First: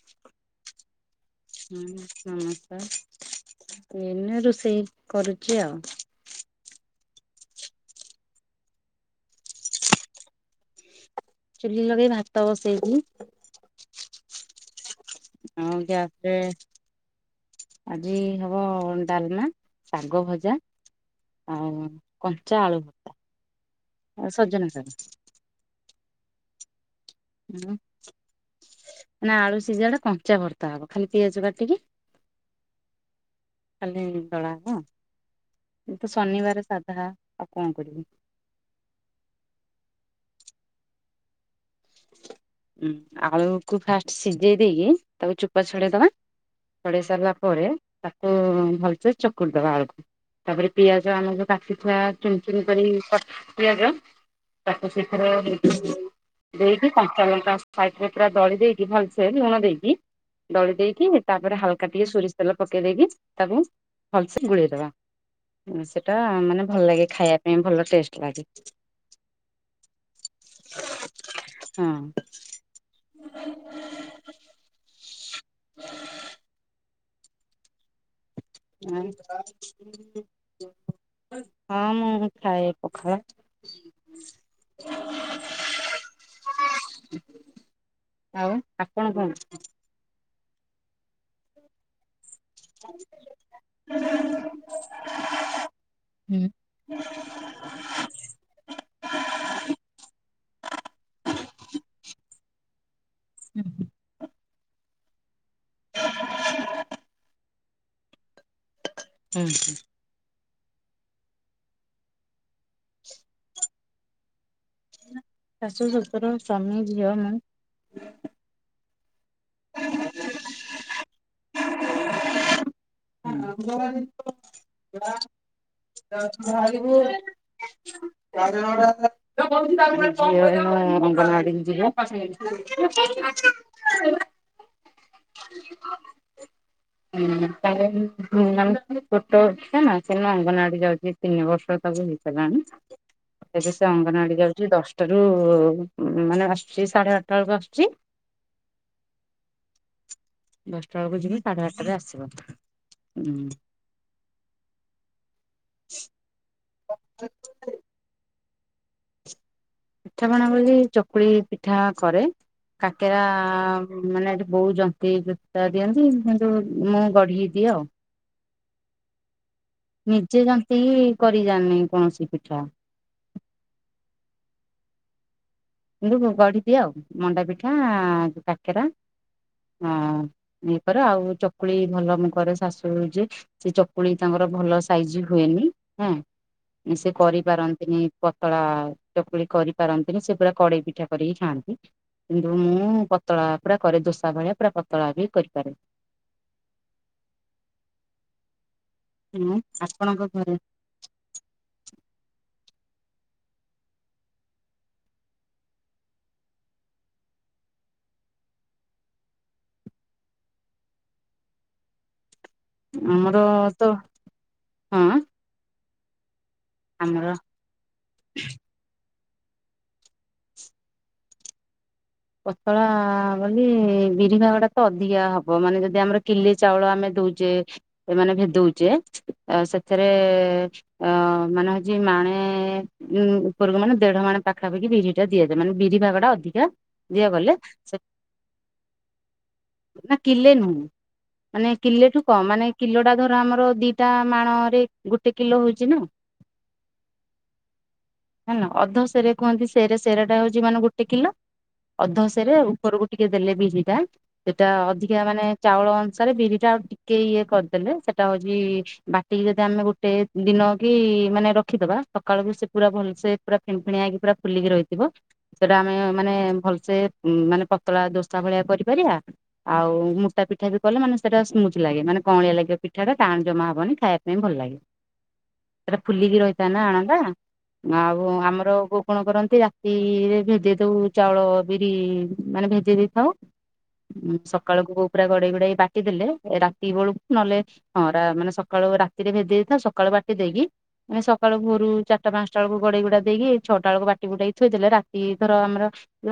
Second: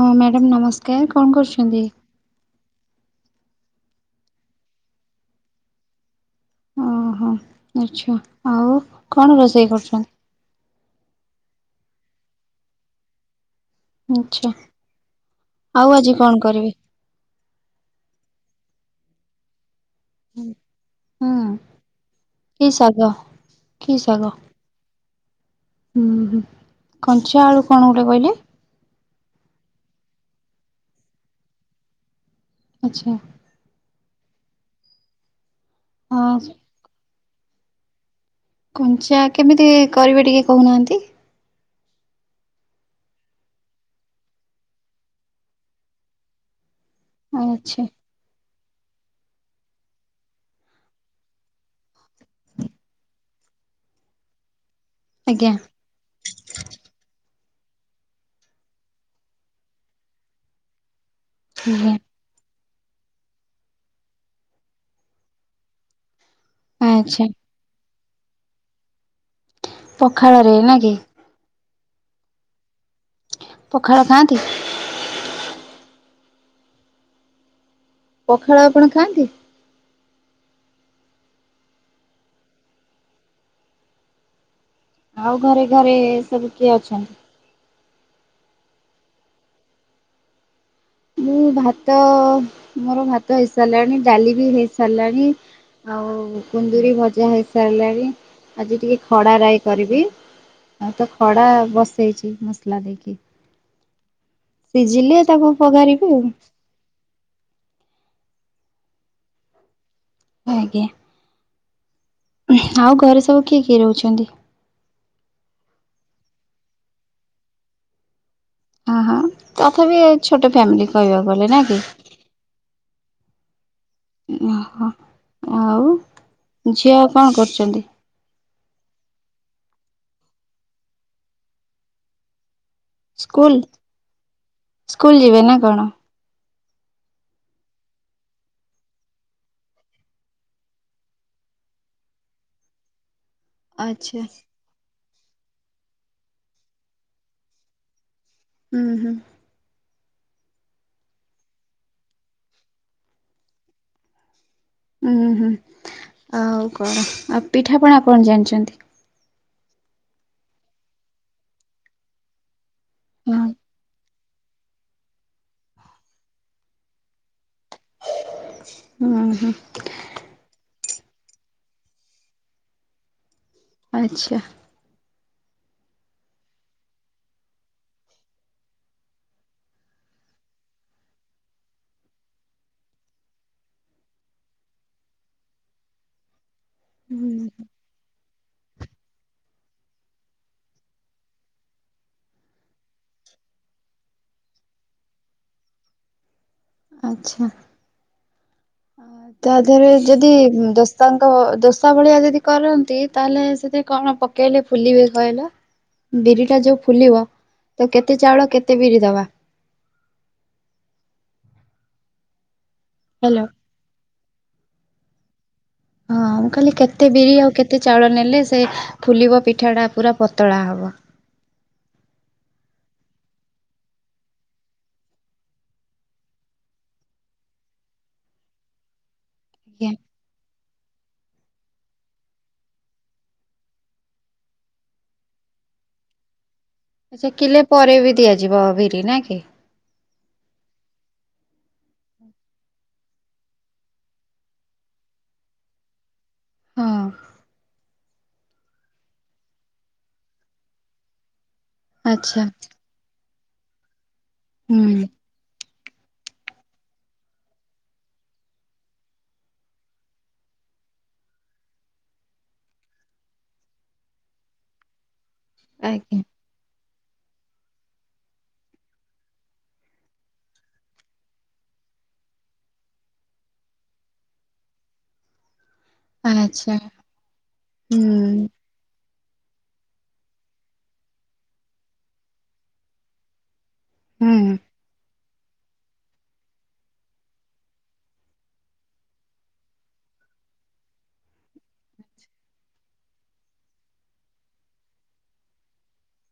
ହଁ ମ୍ୟାଡ଼ାମ ନମସ୍କାର କଣ କରୁଛନ୍ତି? ହୁଁ ହୁଁ। [unintelligible] ଏଇନା ରୋଷେଇ କରୁଛି ଆଉ। ଆଛା ଆଉ କଣ ରୋଷେଇ କରୁଛନ୍ତି? ଚୁଲି ଲଗେଇ ଭାତ ବସେଇଲି। ଆଛା ଆଉ ଆଜି କଣ କରିବେ? ଆଜି ହବ ଡାଲମା। ଶାଗ ଭଜା ହୁଁ ଆଉ କଞ୍ଚା କି ଆଳୁ ଶାଗ ଭତା। କି ଶାଗ ଆଉ ସଜନା ଶାଗ। ହୁଁ ହୁଁ ହୁଁ କଞ୍ଚା ଆଳୁ କଣ ଗୋଟେ କହିଲେ? ମାନ ଆଳୁ ସିଝାଟା କଞ୍ଚା ଭର୍ତ୍ତା ହବ ଖାଲି ପିଆଜ କାଟିକି ଆଚ୍ଛା। କାଲି ଦଳା ହବ ଯେହେତୁ ହଁ ଶନିବାରେ ସାଧା ଆଉ କଣ କରିବି। କଞ୍ଚା କେମିତି କରିବେ ଟିକେ କୋହୁନାହାନ୍ତି। ଉଁ ଆଳୁକୁ ଫାଷ୍ଟ ସିଜେଇ ଦେଇକି ତାକୁ ଚୋପା ଛଡେଇଦବା। ଛଡେଇ ସାରିଲା ପରେ ଆଚ୍ଛା ତାକୁ ଭଲସେ ଚକୁଟିଦବା ଆଳକୁ। ତାପରେ ପିଆଜ ଆମର କାଟିଥୁଆ ଚୁନ ଚୁନ କରି କ ପିଆଜ ତାକୁ ସେଥର ଆଜ୍ଞା [unintelligible] ଦେଇକି କଞ୍ଚା ଲଙ୍କା ସାଇଟରେ ପୁରା ଦଳି ଦେଇକି ଭଲସେ ଲୁଣ ଦେଇକି ଦଳି ଦେଇକି ତାପରେ ହାଲକା ଆଜ୍ଞା। ଟିକେ ଶୋରିଷ୍ ତେଲ ପକେଇ ଦେଇକି ତାକୁ ଭଲସେ ଗୁଳେଇଦବା ଉଁ ସେଟା ମାନେ ଭଲ ଲାଗେ ଆଚ୍ଛା ଖାଇବା ପାଇଁ ଭଲ ଟେଷ୍ଟ ଲାଗେ। ପଖାଳରେ ନା କି? ହଁ। ପୋଖାଳ ଖାଆନ୍ତି? ପଖାଳ ଆପଣ ଖାଆନ୍ତି? ନାଇଁ [inaudible] ହଁ ମୁଁ ଖାଏ ପଖାଳ। ଆଉ ଘରେ ଘରେ ସବୁ କିଏ ଅଛନ୍ତି? ଆଉ ଆପଣ କଣ? ମୁଁ ଭାତ ମୋର ଭାତ ହେଇସାରିଲାଣି ଡାଲି ବି ହେଇ ସାରିଲାଣି ଆଉ କୁ କୁନ୍ଦୁରି ଭଜା ହେଇସାରିଲାଣି ଆଜି ଟିକେ ଖଡ଼ା ରାଇ କରିବି। ଆଉ ତ ଖଡା ବସେଇଚି ମସଲା ଦେଇକି। ଉଁହୁଁ। ସିଝିଲେ ତାକୁ ପଘାରିବି ଆଉ। ହ ହୁଁ ହୁଁ। ଓ ଆଗେ ଆଉ ଘରେ ସବୁ କିଏ କିଏ ରହୁଛନ୍ତି? ଶାଶୁ, ଶ୍ୱଶୁର, ସ୍ଵାମୀ, ଝିଅ, ମୁଁ ଓହଁ ତଥାପି ଛୋଟ ଫ୍ୟାମିଲି କହିବାକୁ ଗଲେ ନା କି? ଅଙ୍ଗନବାଡି ଓହୋ ଆଉ ଝିଅ କଣ କରୁଚନ୍ତି? ମୋ ଝିଅ ଏନା ଅଙ୍ଗନୱାଡ଼ିକୁ ଯିବ। ସ୍କୁଲ [unintelligible] ସ୍କୁଲ ଯିବେ ନା କଣ? ହଁ ତାର ମାନେ ଛୋଟ ଅଛି ନା ସିଏ ଏନା ଅଙ୍ଗନୱାଡି ଯାଉଚି। ତିନି ବର୍ଷ ତାକୁ ହେଇସାଇଲାଣି ଏବେ ସେ ଆଚ୍ଛା ଅଙ୍ଗନୱାଡି ଯାଉ ଦଶଟାରୁ ଉଁ ମାନେ ଆସୁଚି ସାଢେ ଆଠଟା ବେଳକୁ ଆସୁଚି। ଉଁ ହୁଁ। ଦଶଟା ବେଳକୁ ଯିମି ସାଢେ ଆଠଟରେ ଆସିବ ଉଁ। ଉଁ ହୁଁ ଆଉ କଣ ଆଉ ପିଠାପଣା କଣ ଜାଣଚନ୍ତି? ପିଠା ପଣା ବୋଲି ଚକୁଳି ପିଠା କରେ। କାକେରା ହଁ ମାନେ ଏଠି ବୋହୁତ ଜନ୍ତି ଜୁନ୍ତା ଦିଅନ୍ତି କିନ୍ତୁ ମୁଁ ଗଢିକି ଦିଏ ଆଉ। ହୁଁ ହୁଁ। ନିଜେ ଯେନ୍ତିକି କରିଯାଣିନେଇ କୌଣସି ପିଠା। ଆଚ୍ଛା। କିନ୍ତୁ ଗ ଗଢି ଦିଏ ଆଉ ମଣ୍ଡା ପିଠା କାକେରା ହଁ ଏଇପରା ଆଉ ଚକୁଳି ଭଲ ମୁଁ କରେ ଶାଶୁ ଯେ ସେ ଚକୁଳି ତାଙ୍କର ଭଲ ସାଇଜ଼ ହୁଏନି ହଁ। ସେ ହୁଁ କରିପାରନ୍ତିନି ପତଳା ଚକୁଳି କରିପାରନ୍ତିନି ସେପୁରା କଡ଼େଇ ପିଠା କରିକି ଖାଆନ୍ତି। କିନ୍ତୁ ମୁଁ ପତଳା ପୁରା କରେ ଦୋସା ଭଳିଆ ପୁରା ପତଳା ବି କରିପାରେ। ଆଚ୍ଛା। ଆ ତା ହଁ ଦେହରେ ଯଦି ଆପଣଙ୍କ ଘରେ ଦଶ ତାଙ୍କ ଦୋସା ଭଳିଆ ଯଦି କରନ୍ତି ତାହେଲେ ସେଥିରେ କଣ ପକେଇଲେ ଫୁଲିବେ କହିଲ? ବିରି ଟା ଯୋଉ ଫୁଲିବ ତାକୁ କେତେ ଚାଉଳ କେତେ ବିରି ଦବା? ଆମର ହ୍ୟାଲୋ ତ ହଁ। ହଁ ମୁଁ କହିଲି କେତେ ଆମର ବିରି ଆଉ କେ କି ଚାଉଳ ନେଲେ ସେ ଫୁଲିବ ପିଠାଟା ପୁରା ପତଳା ହବ। ପତଳା ବୋଲି ବିରିଭାଗଟା ତ ଅଧିକା ହବ ମାନେ ଯଦି ଆମର କିଲେ ଚାଉଳ ଆମେ ଦଉଚେ। ଏମାନେ ଭେଦଉଚେ ଆ ଆଜ୍ଞା ସେଥିରେ ଅ ମାନେ ହଉଚି ମାଣେ ଉଁ ଉପରକୁ ମାନେ ଦେଢ ମାନେ ପାଖାପାଖି ବିରି ଟା ଦିଆଯାଏ ମାନେ ବିରି ଭାଗଟା ଅଧିକା ଆଛା ଦିଆଗଲେ କିଲେ ସେ ପରେବି ଦିଆଯିବ ବିରି ନା କି। ନା କିିଲେ ନୁହେଁ। ମାନେ କିଲେଠୁ କମ୍ ମାନେ କିଲୋଟା ଧର ଆମର ଦିଟା ମାଣ ରେ ଗୋଟେ କିଲୋ ହଉଚି ନା। ହଁ। ଜାଣିନ ଅଧ ସେରେ କୁହନ୍ତି ସେରେ ସେରା ଟା ହଉଚି ମାନେ ଗୋଟେ କିଲ ଆଚ୍ଛା ଅଧସରେ ଉପରକୁ ଟିକେ ଦେଲେ ବିିରି ଟା ସେଟା ହୁଁ ଅଧିକା ମାନେ ଚାଉଳ ଅନୁସାରେ ବିରି ଟା ଆଉ ଟିକେ ଇଏ କରିଦେଲେ ସେଟା ହଉଚି ବାଟିକି ଯଦି ଆମେ ଗୋଟେ ଦିନ କି ମାନେ ରଖିଦବା ସକାଳୁ ବି ସେ ପୁରା ଭଲସେ ପୁରା ଫେଣି ଫେଣିଆ ହେଇକି ପୁରା ଫୁଲିକି ରହିଥିବ ସେଟା ଆମେ ଆଜ୍ଞା ନେ ଭଲସେ ମାନେ ପତଳା ଦୋସା ଭଳିଆ କରିପାରିବା ଆଉ ମୁଟା ପିଠା ବି କଲେ ମାନେ ସେଟା ସ୍ମୁଥ୍ ଲାଗେ ମାନେ କଅଳିଆ ଲାଗେ ପିଠାଟା ଟାଣେ ଜମା ହବନି ଖାଇବା ପାଇଁ ଭଲ ଲାଗେ। [inaudible] ସେଟା ଫୁଲିକି ରହିଥାଏ ଆଚ୍ଛା ନା ଆଣଟା ଆଉ ହୁଁ ଆମର ଗୋ କଣ କରନ୍ତି ରାତିରେ ଭେଦେଇଦଉ ଚାଉଳ ବିରି ମାନେ ଭେଦେଇ ଦେଇଥାଉ ଉ ହୁଁ ସକାଳକୁ ବୋଉ ପୁରା ଗଡ଼େଇ ଗୁଡ଼ାଇ ବାଟିଦେଲେ ରାତି ବେଳକୁ ନହେଲେ ହଁ ରା ମାନେ ସକାଳୁ ରାତିରେ ଭେଦେଇ ଦେଇଥାଉ ସକାଳୁ ବାଟି ଦେଇକି ମାନେ ସକାଳୁ ଭୋରୁ ଚାରିଟା ପାଞ୍ଚଟା ବେଳକୁ ଗଡ଼େଇ ଗୁଡ଼ା ଦେଇକି ଛଅଟା ବେଳକୁ ବାଟି ବୁଟାକି ଥୋଇ ଦେଲେ ରାତି ଧର ଆମର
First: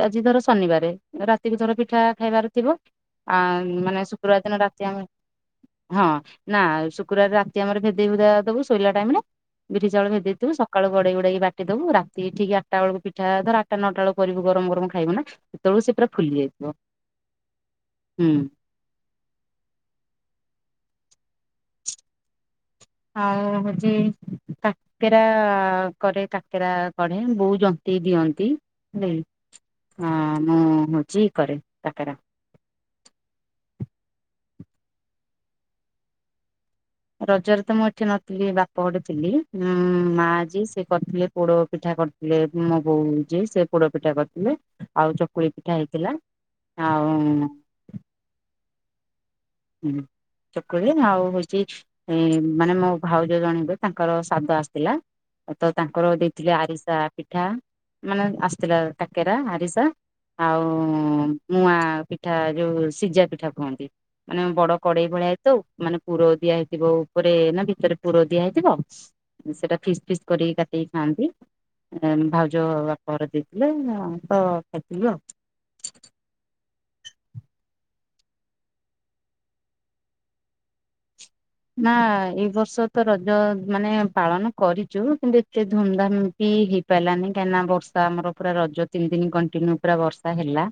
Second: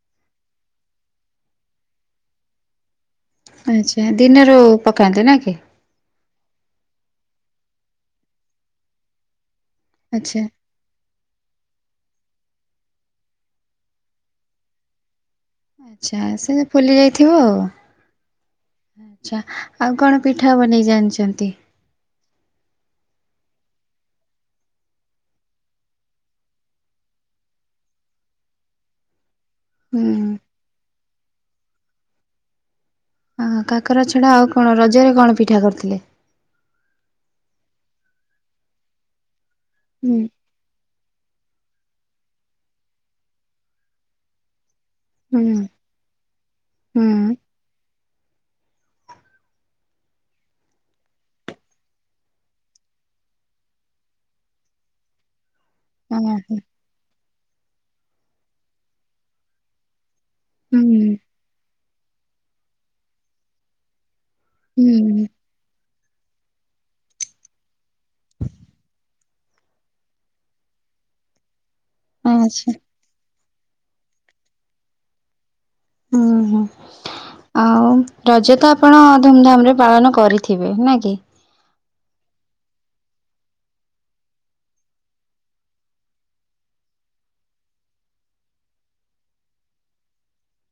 ଆଜି ଧର ଶନିବାରେ ରାତିକୁ ଧର ପିଠା ଖାଇବାର ଥିବ ଆ ମାନେ ଆଛା ଶୁକ୍ରବାର ଦିନ ଦିନରୁ ରାତି ଆମେ ପକାନ୍ତି ନା କି? ହଁ ନା ଶୁକ୍ରବାରେ ରାତି ଆମର ଭେଦେଇ ଭୁଦାଦବୁ ଶୋଇଲା ଟାଇମ୍ ରେ ବିରି ଚାଉଳ ଆଚ୍ଛା। ଭେଦେଇଥିବୁ ସ ସକାଳୁ ଗଡ଼େଇ ଗୁଡ଼ାଇକି ବାଟିଦବୁ ରାତି ଠିକ୍ ଆଠଟା ବେଳକୁ ପିଠା ଧର ଆଠଟା ନଟା ବେଳକୁ କରିବୁ ଗରମ ଗରମ ଖାଇବୁ ନା। ସେତେବେଳକୁ ସେ ପୁରା ଆଚ୍ଛା ଫୁଲି ସେ ଯାଇଥିବ ଫୁଲି ଯାଇଥିବ ଆଉ। ହୁଁ ଆଚ୍ଛା ଆଉ କଣ ପିଠା ବନେଇ ଜାଣିଚନ୍ତି? ଆଉ ହଉଚି କା କାକେରା କରେ କାକେରା ଗଢ଼େ ବୋଉ ଜନ୍ତି ଦିଅନ୍ତି ହେଲାକି। ହୁଁ ହଁ ମୁଁ ହୋଉଚି କରେ କାକେରା। ହଁ କାକେରା ଛଡ଼ା ଆଉ କଣ ରଜରେ କଣ ପିଠା କରିଥିଲେ? ରଜରେ ତ ମୁଁ ଏଠି ନଥିଲି ବାପ ଘରେ ଥିଲି ହୁଁ ମା ଯି ସେ କରିଥିଲେ ପୋଡ଼ ପିଠା କରିଥିଲେ ମୋ ବୋଉ ଯିଏ ସେ ପୋଡ଼ ପିଠା କରିଥିଲେ। ଆଉ ହୁଁ ଚକୁଳି ପିଠା ହେଇଥିଲା ହୁଁ ଆଉ ହୁଁ ଚକୁଳି ଆଉ ହଉଚି ଏ ମାନେ ମୋ ଭାଉଜ ଜଣେ ହେବେ ତାଙ୍କର ସାଦ ଆସିଥିଲା। ତ ତାଙ୍କର ଓହୋ ଦେଇଥିଲେ ଆରିସା ପିଠା, ମାନେ ଆସିଥିଲା କାକେରା ଆରିସା ହୁଁ ଆଉ ମୁଆଁ ପିଠା ଯୋଉ ସିଝା ପିଠା କୁହନ୍ତି। ମାନେ ବଡ ହୁଁ କଡେଇ ଭଳିଆ ହେଇଥାଉ, ମାନେ ପୁର ଦିଆ ହେଇଥିବ ଉପରେ ନା ଭିତେରେ ପୁର ଦିଆ ହେଇଥିବ। ସେଟା ଫିସ୍-ଫିସ୍ କରିକି କାଟିକି ଖାଆନ୍ତି। ଭାଉଜ ଆଚ୍ଛା ବାପଘର ଦେଇଥିଲେ ତ ଖାଇଥିଲୁ ଆଉ। [unintelligible] ଆଉ ରଜ ତ ଆପଣ ଧୁମଧାମ୍ ରେ ପାଳନ କରିଥିବେ ନା କି? ନା ଏଇ ବର୍ଷ ତ ରଜ ମାନେ ପାଳନ କରିଚୁ କିନ୍ତୁ ଏତେ ଧୁମଧାମ୍ କି ହେଇ ପାରିଲାନି କାହିଁକିନା ବର୍ଷା ଆମର ପୁରା ରଜ ତିନି ଦିନ କଣ୍ଟିନ୍ୟୁ ପୁରା ବର୍ଷା ହେଲା।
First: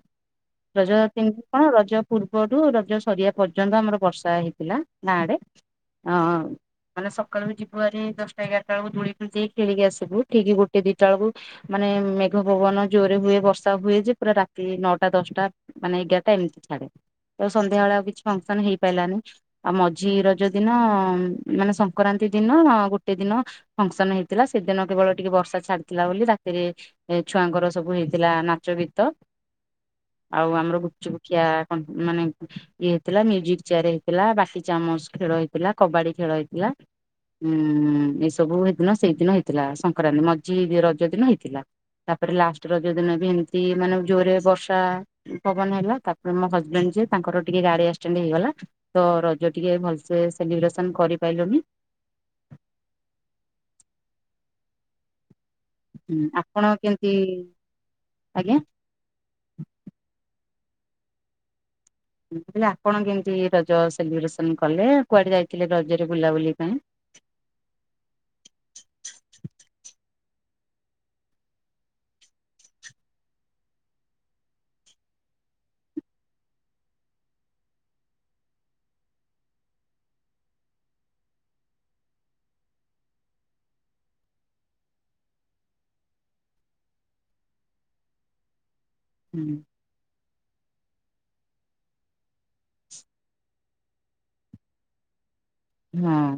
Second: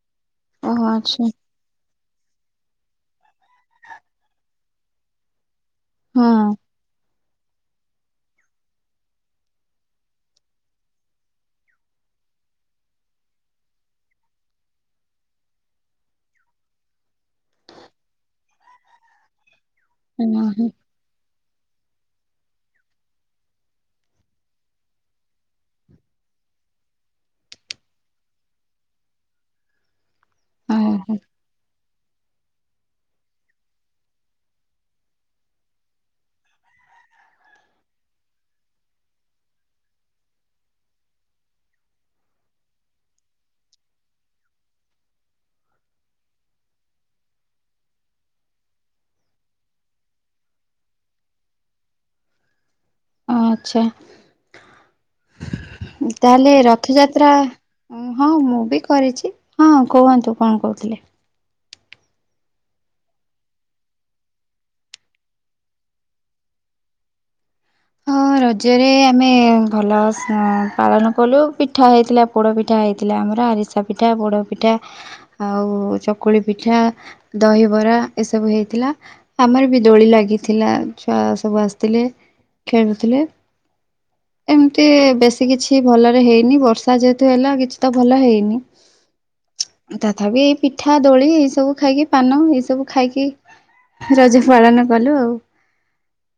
ଓହୋ ରଜ ଆଚ୍ଛା ତିନ୍ କଣ ରଜ ପୂର୍ବରୁୁ ରଜ ସରିବା ପର୍ଯ୍ୟନ୍ତ ଆମର ବର୍ଷା ହେଇଥିଲା ଗାଁ ଆଡେ। ହଁ ମାନେ ସ ସକାଳୁ ଯିବ ହାରି ଦଶଟା ଏଗାରଟା ବେଳୁକୁ [unintelligible] ଆସିବୁ ଠିକ ଗୋଟେ ଦିଟା ବେଳୁକୁ ମାନେ ମେଘ ପବନ ଜୋରେ ହୁଏ ବର୍ଷା ହୁଏ ଯେ ପୁରା ରାତି ନଅଟା ଦଶଟା। ମାନେ ଏଗାରଟା ଏମିତି ଛାଡେ, ତ ସନ୍ଧ୍ୟାବେଳେ ଆଉ କିଛି ଫଙ୍କସନ ହେଇପାରିଲାନି ଆଉ ମଝି ର ଓହୋ ହଁ ମାନେ ସଙ୍କରାନ୍ତି ଦିନ ଗୋଟେ ଦିନ ଫଙ୍କସନ ହେଇଥିଲା ସେଦିନ କେବଳ ଟିକେ ବର୍ଷା ଛାଡିଥିଲା ବୋଲି ରାତିରେ ଏ ଛୁଆଙ୍କର ସବୁ ହେଇଥିଲା ନାଚ ଗୀତ ଆଉ ଆମର ଗୁପଚୁପ ଓହୋ ଖିଆ ମାନେ ଇଏ ହେଇଥିଲା ମ୍ୟୁଜିକ୍ ଚେୟାର ହେଇଥିଲା ବାଟି ଚାମଚ୍ ଖେଳ ହେଇଥିଲା କବାଡି ଖେଳ ହେଇଥିଲା। ହୁଁ ଏଇ ସବୁ ହେଇଥିଲା ସେଇଦିନ ହେଇଥିଲା ସଂକ୍ରାନ୍ତି ମଝି ରଜ ଦିନ ହେଇଥିଲା। ତାପରେ ଲାଷ୍ଟ ରଜ ଦିନ ବି ଏମ୍ତି ମାନେ ଜୋରରେ ବର୍ଷା। ପବନ ହେଲା ତାପରେ ମୋ ହଜବେଣ୍ଡ ଯିଏ ତାଙ୍କର ଟିକେ ଗାଡି ଆକ୍ସିଡେଣ୍ଟ ହେଇଗଲା ତ ରଜ ଟିକେ ସେ ସେଲିବ୍ରେସନ୍ କରିପାଇଲୁନି। ଆଛା। ତାହେଲେ ଆପଣ କେମିତି ରଥଯାତ୍ରା ହଁ ଆଜ୍ଞା ମୁଁ ବି କରିଚି ହଁ କୁହନ୍ତୁ କଣ କହୁଥିଲେ। [unintelligible] ଆପଣ କେମିତି ରଜ ସେଲିବ୍ରେସନ୍ କଲେ, କୁଆଡେ ଯାଇଥିଲେ ରଜରେ ବୁଲାବୁଲି ପାଇଁ? ହଁ ରଜରେ ଆମେ ଭଲ ପାଳନ କଲୁ ପିଠା ହେଇଥିଲା। ପୋଡ଼ ପିଠା ହେଇଥିଲା ଆମର ଆରିସା ପିଠା ପୋଡ଼ ପିଠା ଆଉ ଚକୁଳି ପିଠା, ଦହିବରା ଏସବୁ ହେଇଥିଲା। ଆମର ବି ଦୋଳି ଲାଗିଥିଲା ଛୁଆ ସବୁ ଆସିଥିଲେ। ଖେଳୁଥିଲେ। ଏମ୍ତି ବେଶୀ କିଛି ଭଲରେ ହେଇନି, ବର୍ଷା ଯେହେତୁ ହେଲା କିଛି ତ ଭଲ ହେଇନି। ହୁଁ ତଥାପି ଏଇ ପିଠା ଦୋଳି ଏଇ ସବୁ ଖାଇକି ପାନ ଏଇ ସବୁ ଖାଇକି ରଜ ପାଳନ କଲୁ ଆଉ। ହଁ।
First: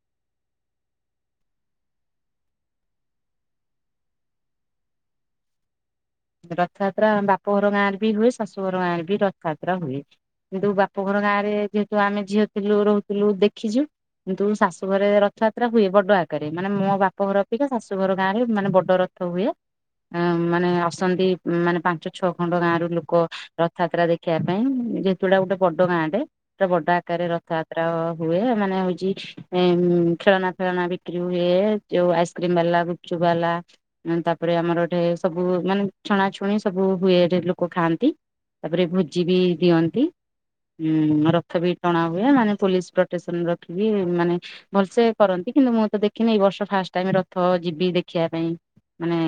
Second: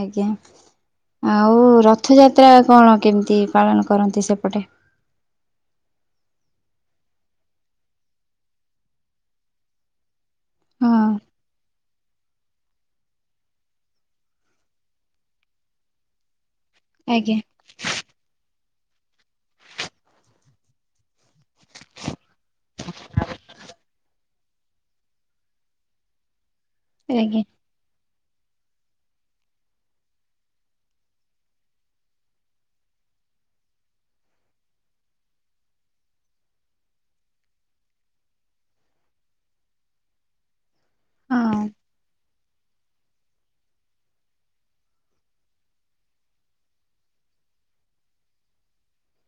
ଆଜ୍ଞା ଆଉ ରଥଯାତ୍ରା କଣ କେମିତି ପାଳନ କରନ୍ତି ସେପଟେ? ରଥଯାତ୍ରା ଆମ ବାପଘର ଗାଁରେ ବି ହୁଏ ଶାଶୁଘର ଗାଁରେ ବି ରଥଯାତ୍ରା ହୁଏ। କିନ୍ତୁ ହଁ ବାପଘର ଗାଁ ରେ ଯେହେତୁ ଆମେ ଝିଅ ଥିଲୁ ରହୁଥିଲୁ ଦେଖିଚୁ କିନ୍ତୁ ଶାଶୁଘରେ ରଥଯାତ୍ରା ହୁଏ ବଡ ଆକାରରେ ମାନେ ମୋ ଆଜ୍ଞା ବାପଘର ଅପେକ୍ଷା ଶାଶୁଘର ଗାଁରେ ମାନେ ବଡ ରଥ ହୁଏ ମାନେ ଆସନ୍ତି ମାନେ ପାଞ୍ଚ ଛଅ ଖଣ୍ଡ ଗାଁରୁ ଲୋକ ରଥଯାତ୍ରା ଦେଖିବା ପାଇଁ, ଯେହେତୁୁ ଏଇଟା ଗୋଟେ ବଡ ଗାଁଟେ। ପୁରା ବଡ ଆକାରରେ ଆଜ୍ଞା ରଥଯାତ୍ରା ହୁଏ ମାନେ ହଉଚି ଖେଳନା ଫେଳନା ବିକ୍ରି ହୁଏ, ଯୋଉ ଆଇସ୍କ୍ରିମ ବାଲା ଗୁପଚୁପ୍ ବାଲା ତାପରେ ଆମର ଏଠେ ସବୁ ମାନେ ଛଣା ଛୁଣି ସବୁ ହୁଏରେ ଲୋକ ଖାଆନ୍ତି ତାପରେ ଭୋଜି ବି ଦିଅନ୍ତି। ହୁଁ ରଥ ହଁ ବି ଟଣା ହୁଏ ମାନେ ପୋଲିସ ପ୍ରୋଟେକ୍ସନ ରଖିକି ମାନେ ଭଲସେ କରନ୍ତି କିନ୍ତୁ ମୁଁ ତ ଦେଖିନି ଏଇ ବର୍ଷ ଫାଷ୍ଟ ଟାଇମ ରଥ ଯିବି ଦେଖିବା ପାଇଁ। ମାନେ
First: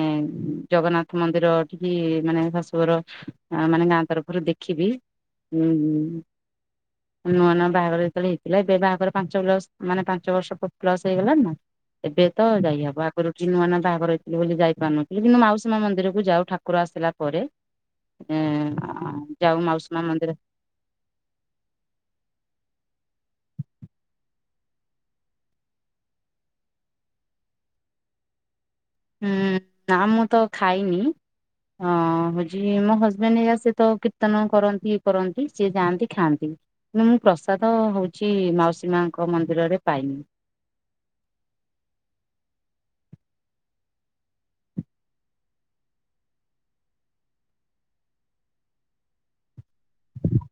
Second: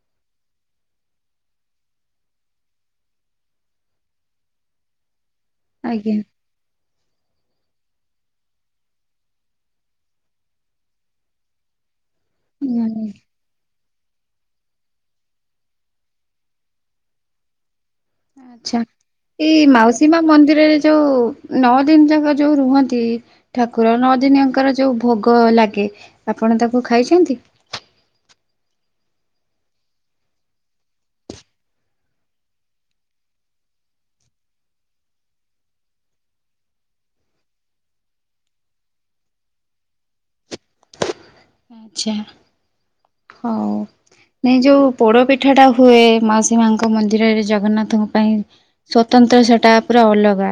ଜଗନ୍ନାଥ ମନ୍ଦିର ଯିବି ମାନେ ଶାଶୁର ମାନେ ଗାଁ ତରଫରୁ ଦେଖିବି ଉଁ ହ [inaudible] ନୂଆ ନୂଆ ବାହାଘର ଯେତେବେଳେ ହେଇଥିଲା ଏବେ ବାହାଘର ପାଞ୍ଚ ପ୍ଲସ ମାନେ ପାଞ୍ଚ ବର୍ଷ ପ୍ଲସ୍ ହେଇଗଲାଣି ନା। ଏବେ ତ ହୁଁ ଯାଇହବ ଆଗରୁ କି ନୂଆ ନୂଆ ବାହାଘର ଥିଲିବୋଲି ଯାଇପାରୁନଥିଲି କିନ୍ତୁ ମାଉସୀମା ମନ୍ଦିରକୁ ଯାଉ ଠା କ୍ରସ ଥିଲା ପରେ। ଏଁ ଆଛା ଏଇ ମାଉସୀ ମା ମନ୍ଦିରରେ ଯୋଉ ନଅ ଦିନ ଯାକ ଯୋଉ ରୁହନ୍ତି। ଠାକୁର ନଅ ଦିନୀ ଯାଙ୍କର ଯୋଉ ଭୋଗ ଲାଗେ ଆପଣ ତାକୁ ଖାଇଛନ୍ତି। ହୁଁ ନା ମୁଁ ତ ଖାଇନି। ଅଁ ହଉଛି ମୋ ହଜବେଣ୍ଟ ଏଇଆ ସେ ତ କୀର୍ତ୍ତନ କରନ୍ତି ଇଏ କରନ୍ତି ସିଏ ଯାଆନ୍ତି ଖାଆନ୍ତି। ମୁଁ ପ୍ରସାଦ ହଉଛି ମାଉସୀ ମାଙ୍କ ମନ୍ଦିରରେ ପାଇନି। ଆଛା ହଉ। ନାଇଁ ଯୋଉ ପୋଡ ପିଠା ଟା ହୁଏ ମାଉସୀ ମାଙ୍କ ମନ୍ଦିରରେ ଜଗନ୍ନାଥଙ୍କ ପାଇଁ। ସ୍ଵତନ୍ତ୍ର ସେଟା ପୁରା ଅଲଗା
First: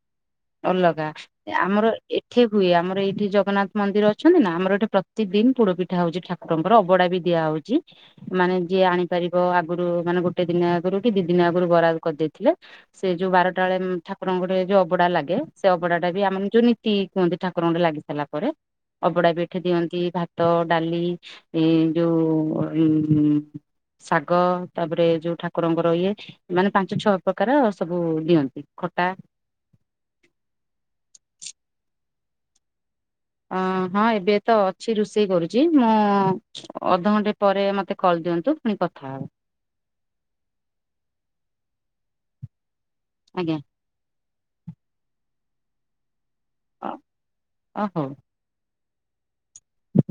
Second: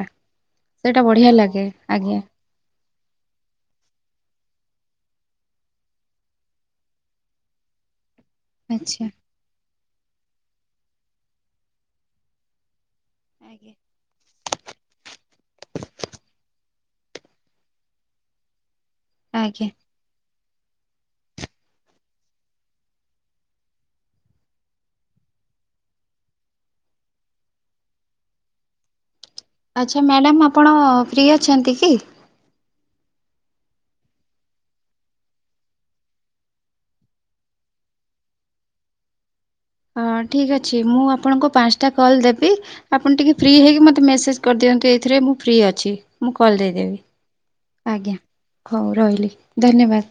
ଅଲଗା। ସେଇଟା ବଢିଆ ଲାଗେ ଆମର ଆଜ୍ଞା। ଏଠି ହୁଏ ଆମର ଏଇଠି ଜଗନ୍ନାଥ ମନ୍ଦିର ଅଛନ୍ତି ନା ଆମର ଏଠି ପ୍ରତିକ ଦିନ ପୋଡ଼ ପିଠା ହଉଛି ଠାକୁ [inaudible] ଅଭଡ଼ା ବି ଦିଆ ହଉଛି। ମାନେ ଯିଏ ଆଚ୍ଛା ଆଣିପାରିବ ଆଗରୁ ମାନେ ଗୋଟେ ଦିନ ଆଗରୁ କି ଦି ଦିନ ଆଗରୁ ବରାଦ କରିଦେଇଥିଲେ। ସେ ଯୋଉ ବାରଟା ଆଜ୍ଞା। ବେଳେ ଠାକୁରଙ୍କ ଗୋଟେ ଯୋଉ ଅଭଡ଼ା ଲାଗେ। ସେ ଅଭଡାଟା ବି ଆମ ଯୋଉ ନୀତି କୁହନ୍ତି ଠାକୁରଙ୍କଠୀ ଲାଗି ସାରିଲା ପରେ। ଅବଡା ବି ଏଠି ଆଜ୍ଞା ଦିଅନ୍ତି ଭା ଭାତ ଡାଲି ଇଁ ଯୋଉ ଉଁ ଶାଗ ତାପରେ ଯୋଉ ଠାକୁରଙ୍କର ଇଏ ମାନେ ପାଞ୍ଚ ଛଅ ପ୍ରକାର ସବୁ ଦିଅନ୍ତି ଖଟା। ଆଚ୍ଛା ମ୍ୟାଡ଼ାମ୍ ଆପଣ ଫ୍ରି ଅଛନ୍ତି କି? ଅଁ ହଁ ଏବେ ତ ଅଛି ରୋଷେଇ କରୁଛି ମୁଁ ଅଧଘଣ୍ଟେ ପରେ ମତେ କଲ ଦିଅନ୍ତୁ ପୁଣି କଥା ହବା। ହଁ ଠିକ୍ ଅଛି ମୁଁ ଆପଣଙ୍କୁ ପାଞ୍ଚଟା କଲ୍ ଦେବି ଆପଣ ଟିକିଏ ଫ୍ରି ଆଜ୍ଞା ହେଇକି ମତେ ମେସେଜ୍ କରିଦିଅନ୍ତୁ ଏଇଥିରେ ମୁଁ ଫ୍ରି ଅଛି ମୁଁ କଲ ଦେଇଦେବି ଅ ହଉ। ଆଜ୍ଞା। ହଉ ରହିଲି ଧନ୍ୟବାଦ।